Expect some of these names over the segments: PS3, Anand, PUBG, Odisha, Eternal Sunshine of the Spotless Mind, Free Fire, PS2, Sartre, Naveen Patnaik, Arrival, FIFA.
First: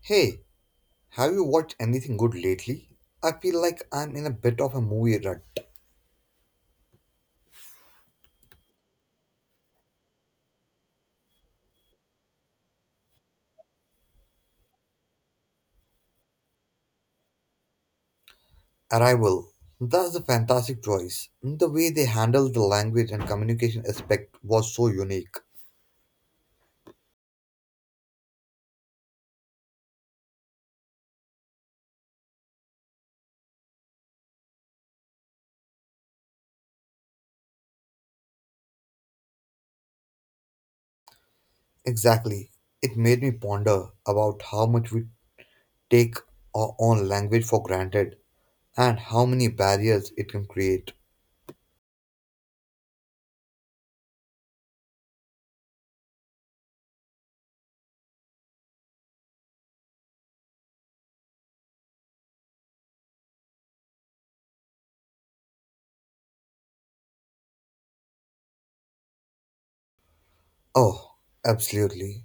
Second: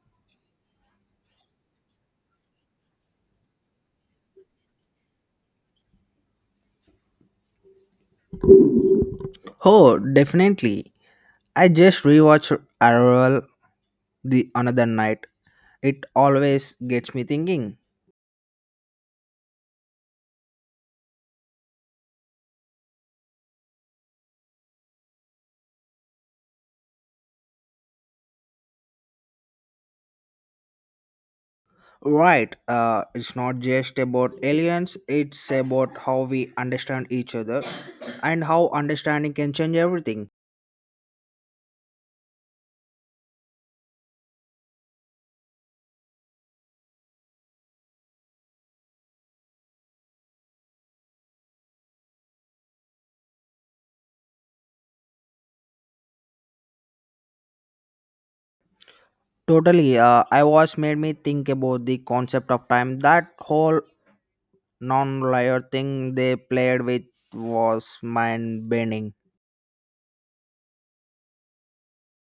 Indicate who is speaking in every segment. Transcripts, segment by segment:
Speaker 1: Hey, have you watched anything good lately? I feel like I'm in a bit of a movie rut.
Speaker 2: Oh, definitely. I just rewatched Arrival the another night. It always gets me thinking.
Speaker 1: Arrival. That's a fantastic choice. The way they handled the language and communication aspect was so unique.
Speaker 2: Right, it's not just about aliens, it's about how we understand each other and how understanding can change everything.
Speaker 1: Exactly. It made me ponder about how much we take our own language for granted and how many barriers it can create.
Speaker 2: Totally, I was made me think about the concept of time. That whole non linear thing they played with was mind bending.
Speaker 1: Oh, absolutely.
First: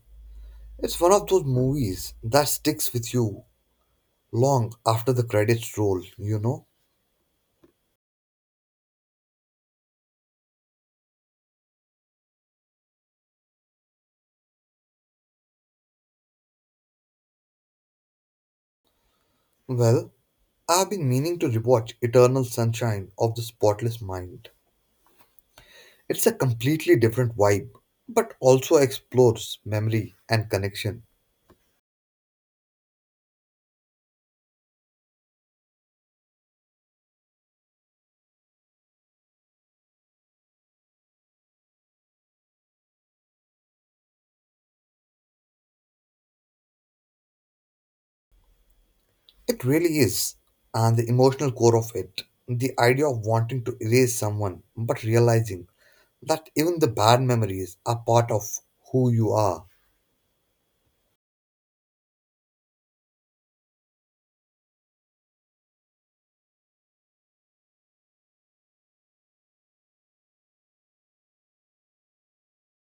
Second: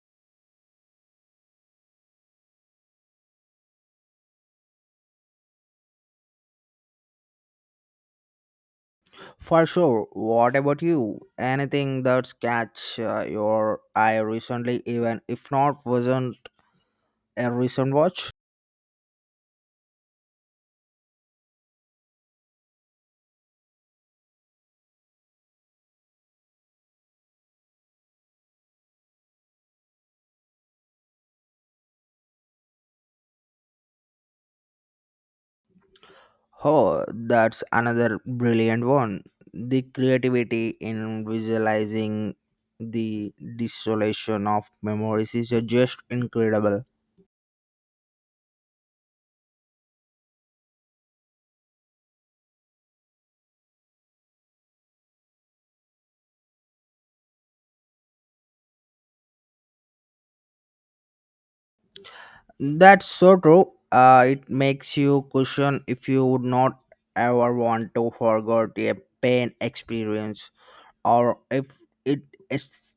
Speaker 1: It's one of those movies that sticks with you long after the credits roll, you know?
Speaker 2: For sure. What about you? Anything that's catch your eye recently, even if not wasn't a recent watch?
Speaker 1: Well, I've been meaning to rewatch Eternal Sunshine of the Spotless Mind. It's a completely different vibe, but also explores memory and connection.
Speaker 2: Oh, that's another brilliant one. The creativity in visualizing the dissolution of memories is just incredible.
Speaker 1: It really is. And the emotional core of it, the idea of wanting to erase someone, but realizing that even the bad memories are part of who you are.
Speaker 2: That's so true. It makes you question if you would not ever want to forget a pain experience or if it is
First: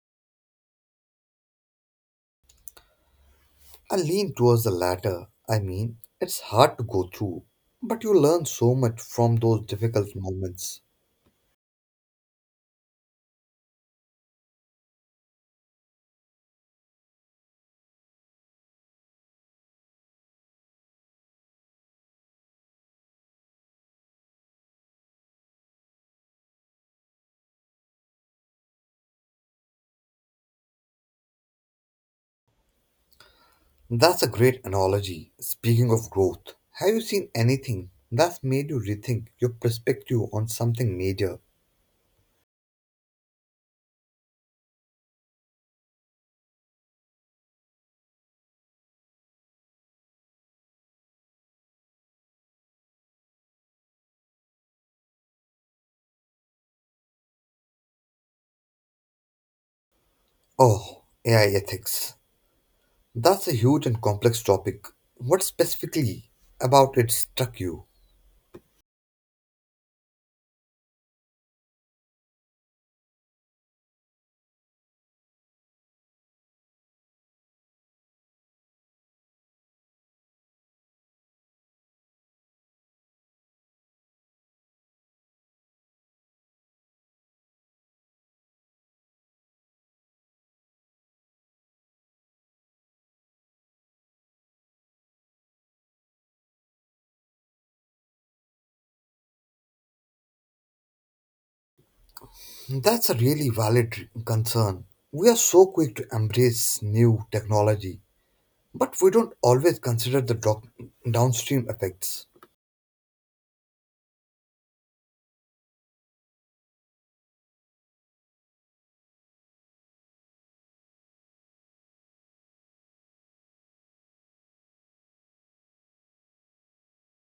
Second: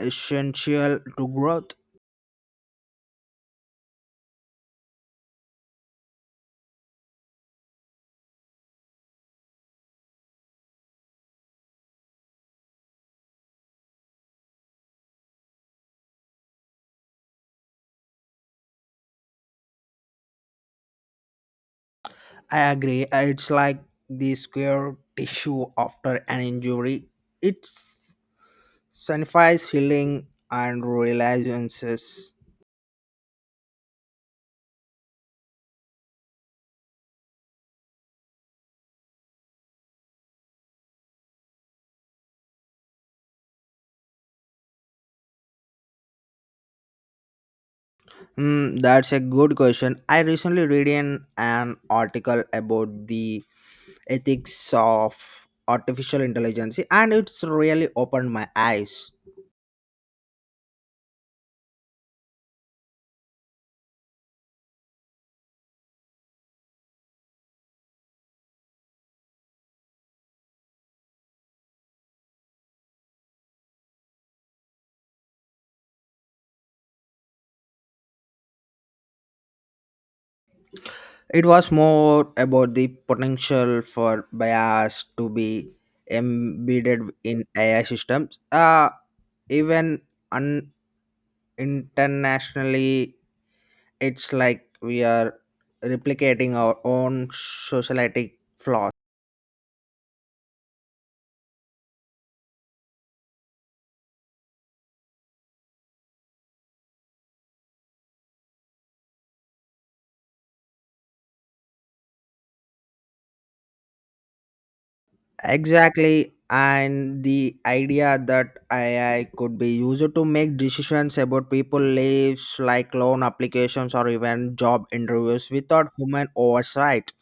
Speaker 2: essential to growth.
Speaker 1: I lean towards the latter. I mean, it's hard to go through, but you learn so much from those difficult moments.
Speaker 2: I agree. It's like the square tissue after an injury. It signifies healing and realizations.
Speaker 1: That's a great analogy. Speaking of growth, have you seen anything that's made you rethink your perspective on something major?
Speaker 2: That's a good question. I recently read in an article about the ethics of artificial intelligence, and it's really opened my eyes.
Speaker 1: Oh, AI ethics. That's a huge and complex topic. What specifically about it struck you?
Speaker 2: It was more about the potential for bias to be embedded in AI systems. Even un- internationally, it's like we are replicating our own society flaws.
Speaker 1: That's a really valid concern. We are so quick to embrace new technology, but we don't always consider the downstream effects.
Speaker 2: Exactly. And the idea that AI could be used to make decisions about people lives like loan applications or even job interviews without human oversight.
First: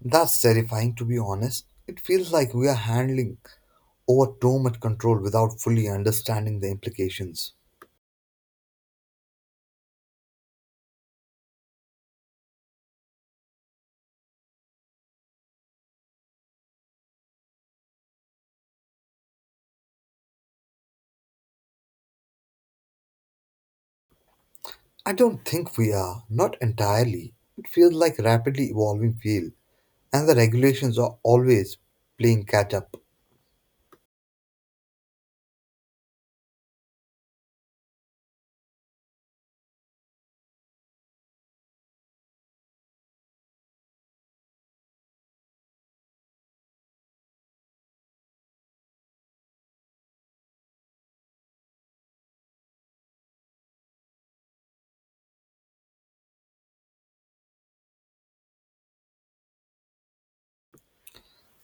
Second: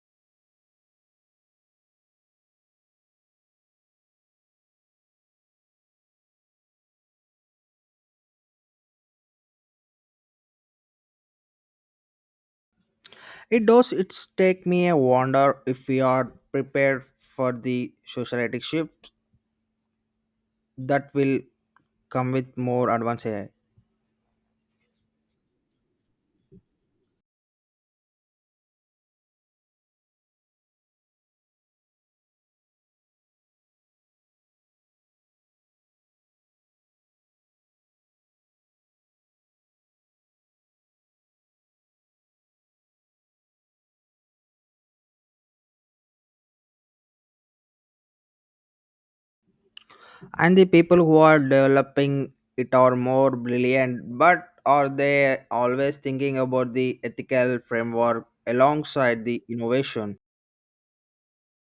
Speaker 1: That's terrifying to be honest. It feels like we are handling over too much control without fully understanding the implications.
Speaker 2: It does it's take me a wonder if we are prepared for the societic shift that will come with more advanced AI.
Speaker 1: I don't think we are, not entirely. It feels like a rapidly evolving field, and the regulations are always playing catch up.
Speaker 2: And the people who are developing it are more brilliant, but are they always thinking about the ethical framework alongside the innovation?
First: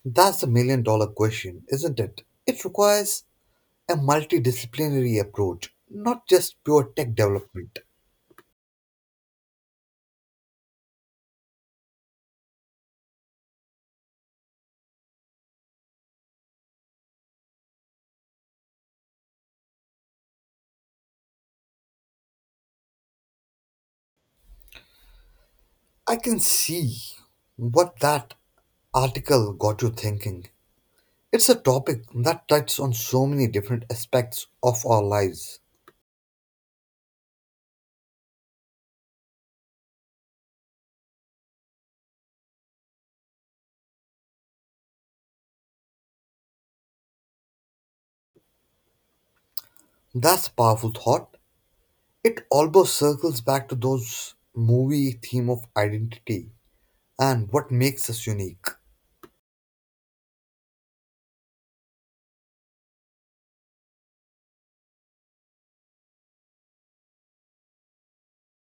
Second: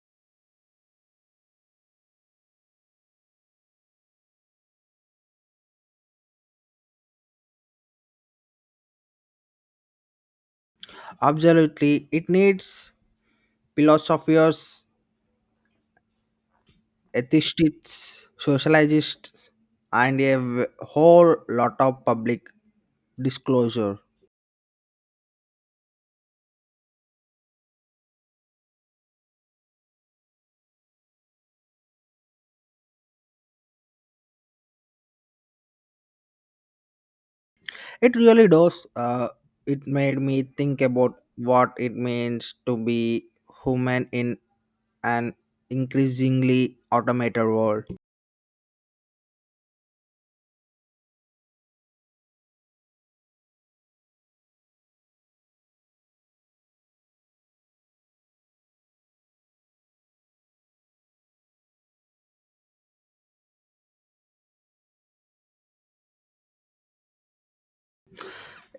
Speaker 1: That's the million dollar question, isn't it? It requires a multidisciplinary approach, not just pure tech development.
Speaker 2: Absolutely, it needs philosophers, ethicists, sociologists, and a whole lot of public disclosure.
Speaker 1: I can see what that article got you thinking. It's a topic that touches on so many different aspects of our lives.
Speaker 2: It really does. It made me think about what it means to be human in an increasingly automated world.
Speaker 1: That's a powerful thought. It almost circles back to those movie theme of identity and what makes us unique.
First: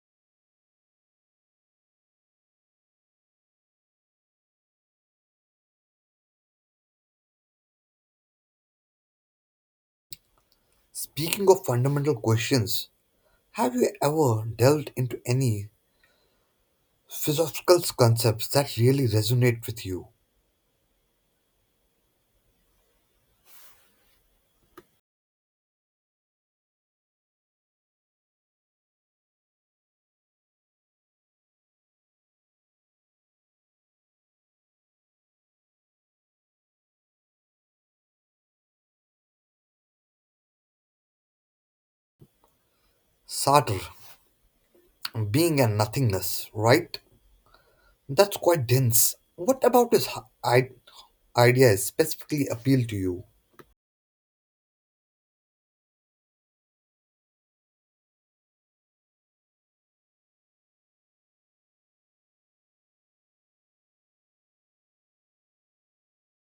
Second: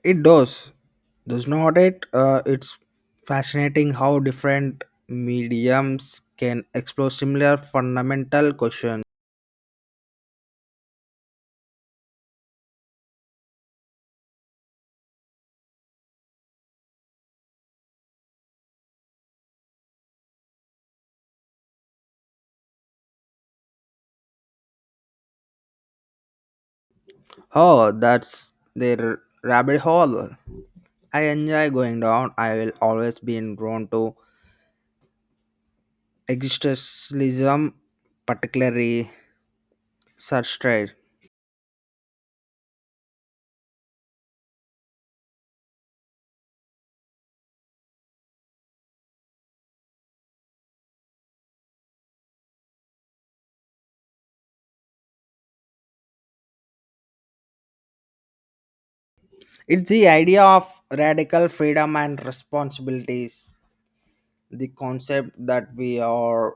Speaker 2: It does not it? It's fascinating how different mediums can explore similar fundamental questions.
Speaker 1: Speaking of fundamental questions, have you ever delved into any philosophical concepts that really resonate with you?
Speaker 2: Oh, that's their rabbit hole. I enjoy going down. I will always be drawn to existentialism, particularly such.
Speaker 1: Sartre, being and nothingness, right? That's quite dense. What about his ideas specifically appeal to you?
Speaker 2: It's the idea of radical freedom and responsibilities, the concept that we are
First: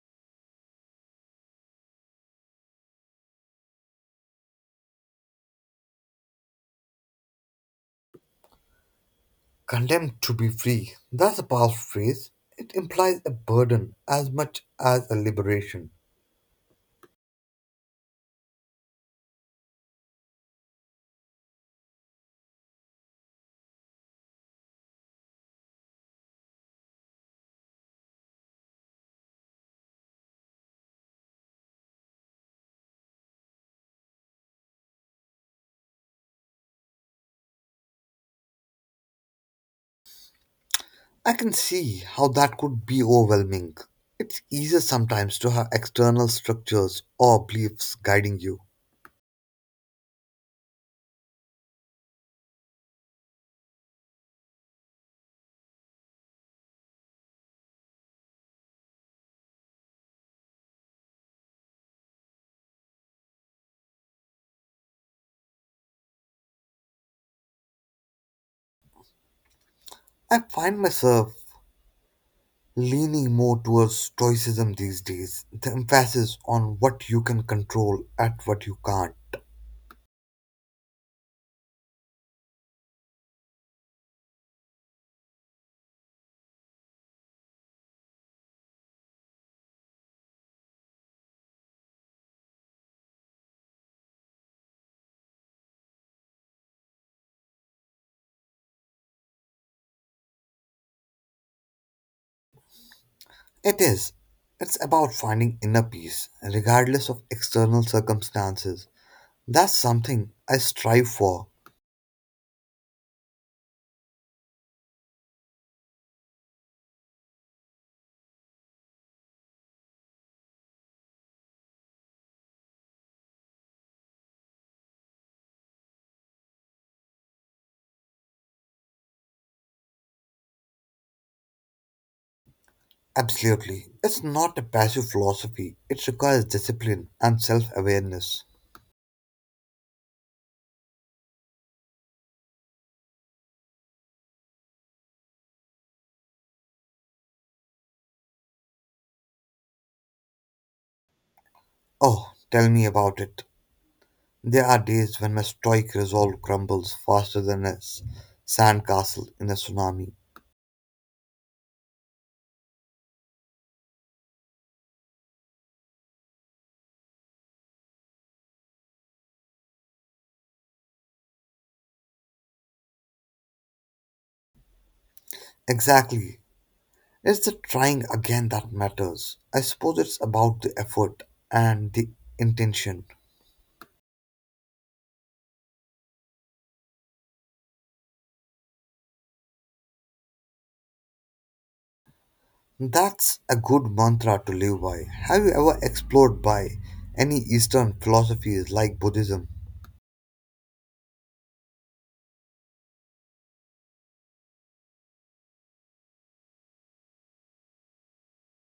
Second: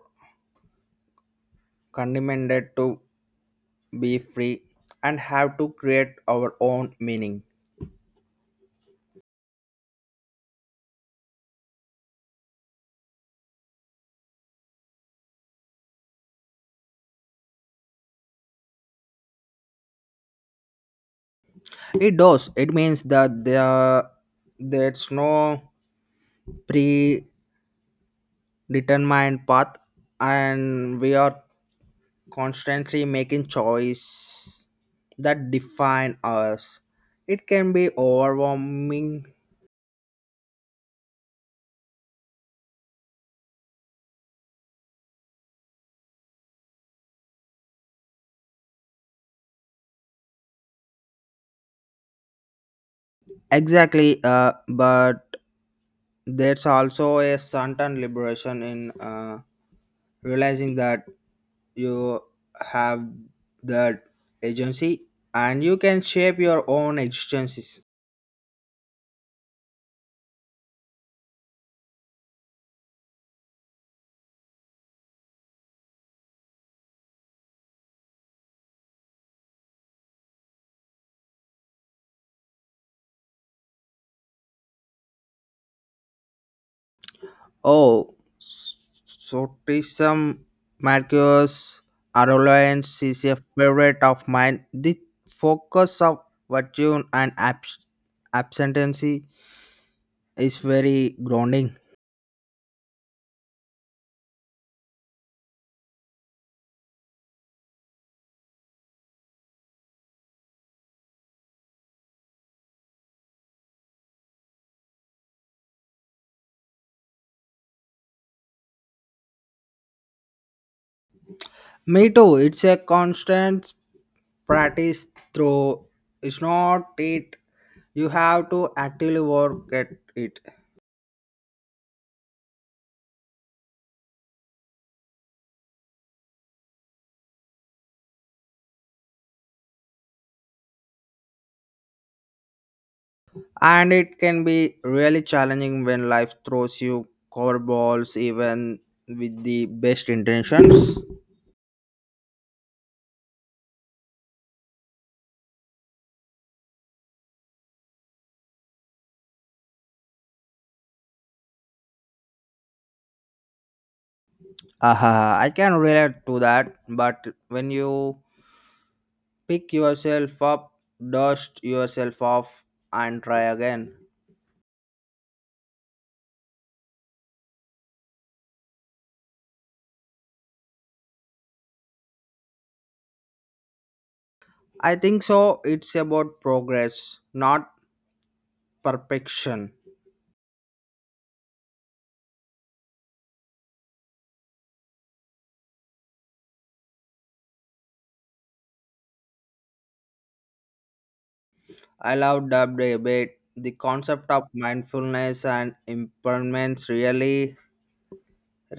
Speaker 2: condemned to be free and have to create our own meaning.
Speaker 1: Condemned to be free. That's a powerful phrase. It implies a burden as much as a liberation.
Speaker 2: It does. It means that there's no predetermined path and we are constantly making choice that define us. It can be overwhelming,
Speaker 1: I can see how that could be overwhelming. It's easier sometimes to have external structures or beliefs guiding you.
Speaker 2: exactly, but there's also a certain liberation in realizing that you have that agency and you can shape your own existences.
Speaker 1: I find myself leaning more towards stoicism these days, the emphasis on what you can control and what you can't.
Speaker 2: Oh, Sotism Marcus Aurelianus is a favorite of mine. The focus of virtue and abstention is very grounding.
Speaker 1: It is. It's about finding inner peace, regardless of external circumstances. That's something I strive for.
Speaker 2: Me too. It's a constant practice through. It's not it you have to actively work at it,
Speaker 1: Absolutely. It's not a passive philosophy, it requires discipline and self awareness.
Speaker 2: and it can be really challenging when life throws you curveballs even with the best intentions.
Speaker 1: Oh, tell me about it. There are days when my stoic resolve crumbles faster than a sandcastle in a tsunami.
Speaker 2: Aha, I can relate to that, but when you pick yourself up, dust yourself off, and try again.
Speaker 1: Exactly. It's the trying again that matters. I suppose it's about the effort and the intention.
Speaker 2: I think so. It's about progress, not perfection.
Speaker 1: That's a good mantra to live by. Have you ever explored by any Eastern philosophies like Buddhism?
Speaker 2: I love dubbed a bit. The concept of mindfulness and impermanence really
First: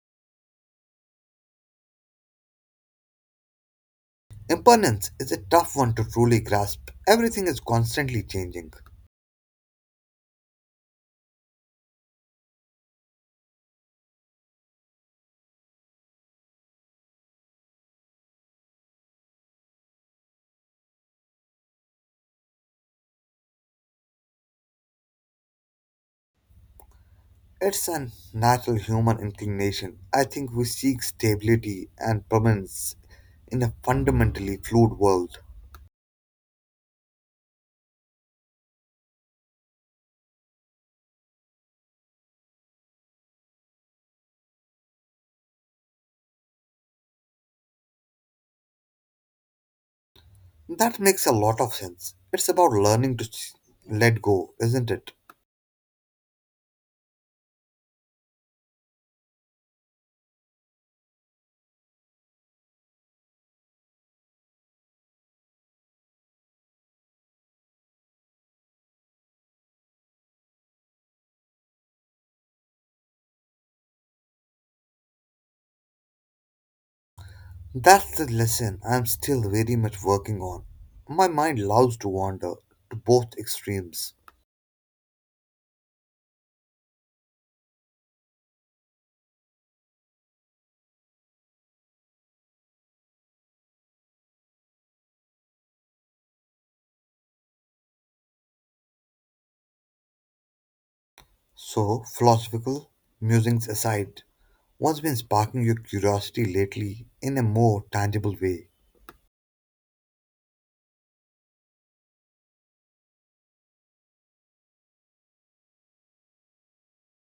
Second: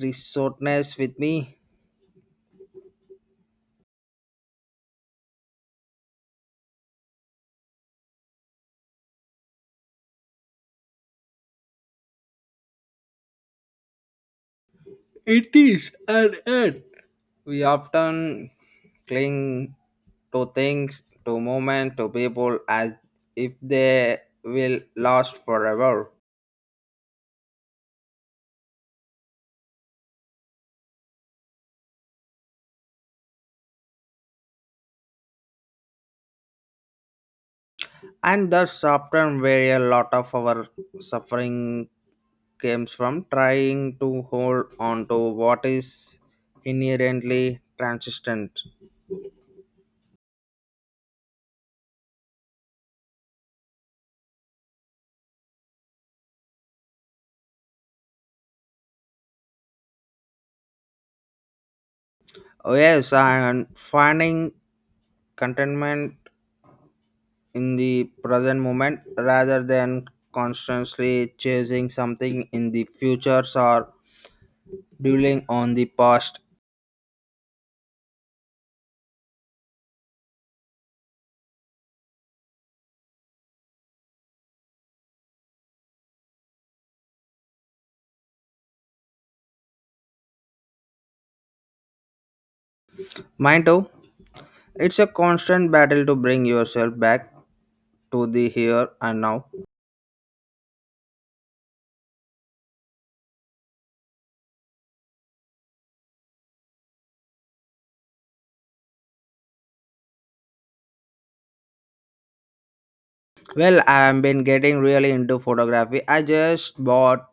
Speaker 2: resortness with me.
Speaker 1: Impermanence is a tough one to truly grasp. Everything is constantly changing.
Speaker 2: It is. And we often cling to things, to moments, to people as if they will last forever.
Speaker 1: It's a natural human inclination. I think we seek stability and permanence in a fundamentally fluid world.
Speaker 2: And that's often where a lot of our suffering comes from trying to hold on to what is inherently transient.
Speaker 1: That makes a lot of sense. It's about learning to let go, isn't it?
Speaker 2: Oh, yes, and finding contentment in the present moment rather than constantly chasing something in the future or dwelling on the past.
Speaker 1: That's the lesson I'm still very much working on. My mind loves to wander to both extremes.
Speaker 2: Mind too, it's a constant battle to bring yourself back to the here and now.
Speaker 1: So, philosophical musings aside, what's been sparking your curiosity lately in a more tangible way?
Speaker 2: Well, I've been getting really into photography. I just bought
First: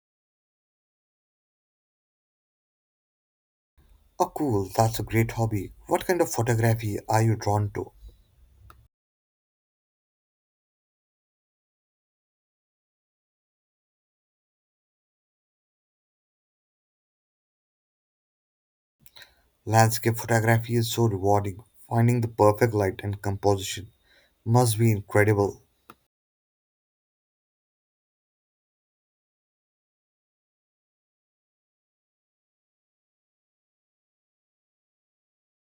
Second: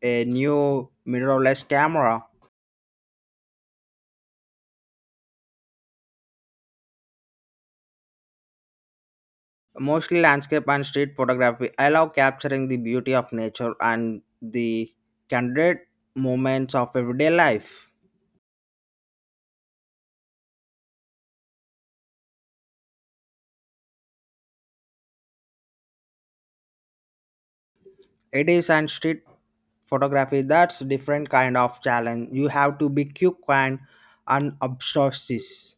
Speaker 2: a new mirrorless camera,
Speaker 1: Oh, cool. That's a great hobby. What kind of photography are you drawn to?
Speaker 2: mostly landscape and street photography. I love capturing the beauty of nature and the candid moments of everyday life.
Speaker 1: Landscape photography is so rewarding. Finding the perfect light and composition must be incredible.
Speaker 2: It is, and street photography that's different kind of challenge. You have to be quick and unobtrusive.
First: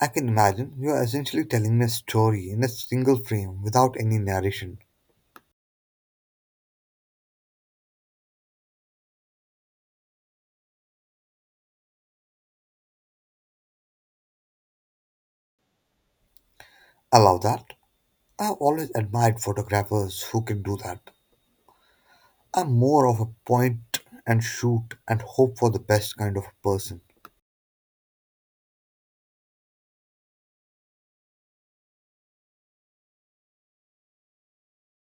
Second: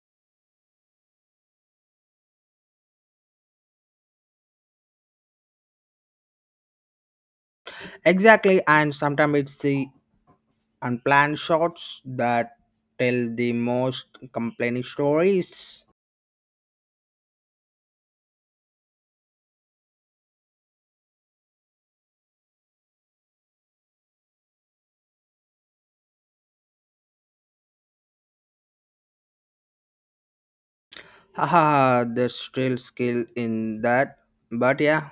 Speaker 1: I can imagine you are essentially telling me a story in a single frame without any narration.
Speaker 2: Exactly, and sometimes it's the unplanned shots that tell the most complaining stories.
Speaker 1: I love that. I've always admired photographers who can do that. I'm more of a point and shoot and hope for the best kind of person.
Speaker 2: Haha, there's still skill in that. But yeah,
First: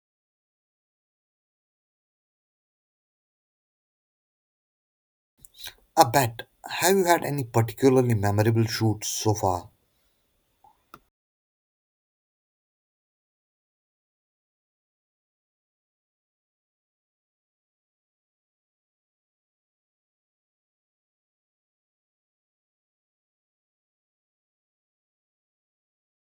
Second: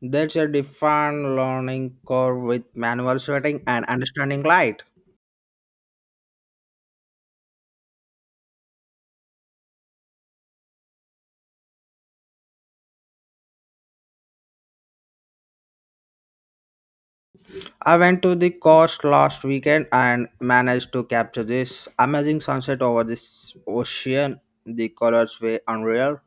Speaker 2: there's a different learning curve with manual sweating and understanding light.
Speaker 1: I bet. Have you had any particularly memorable shoots so far?
Speaker 2: I went to the coast last weekend and managed to capture this amazing sunset over this ocean. The colors were unreal.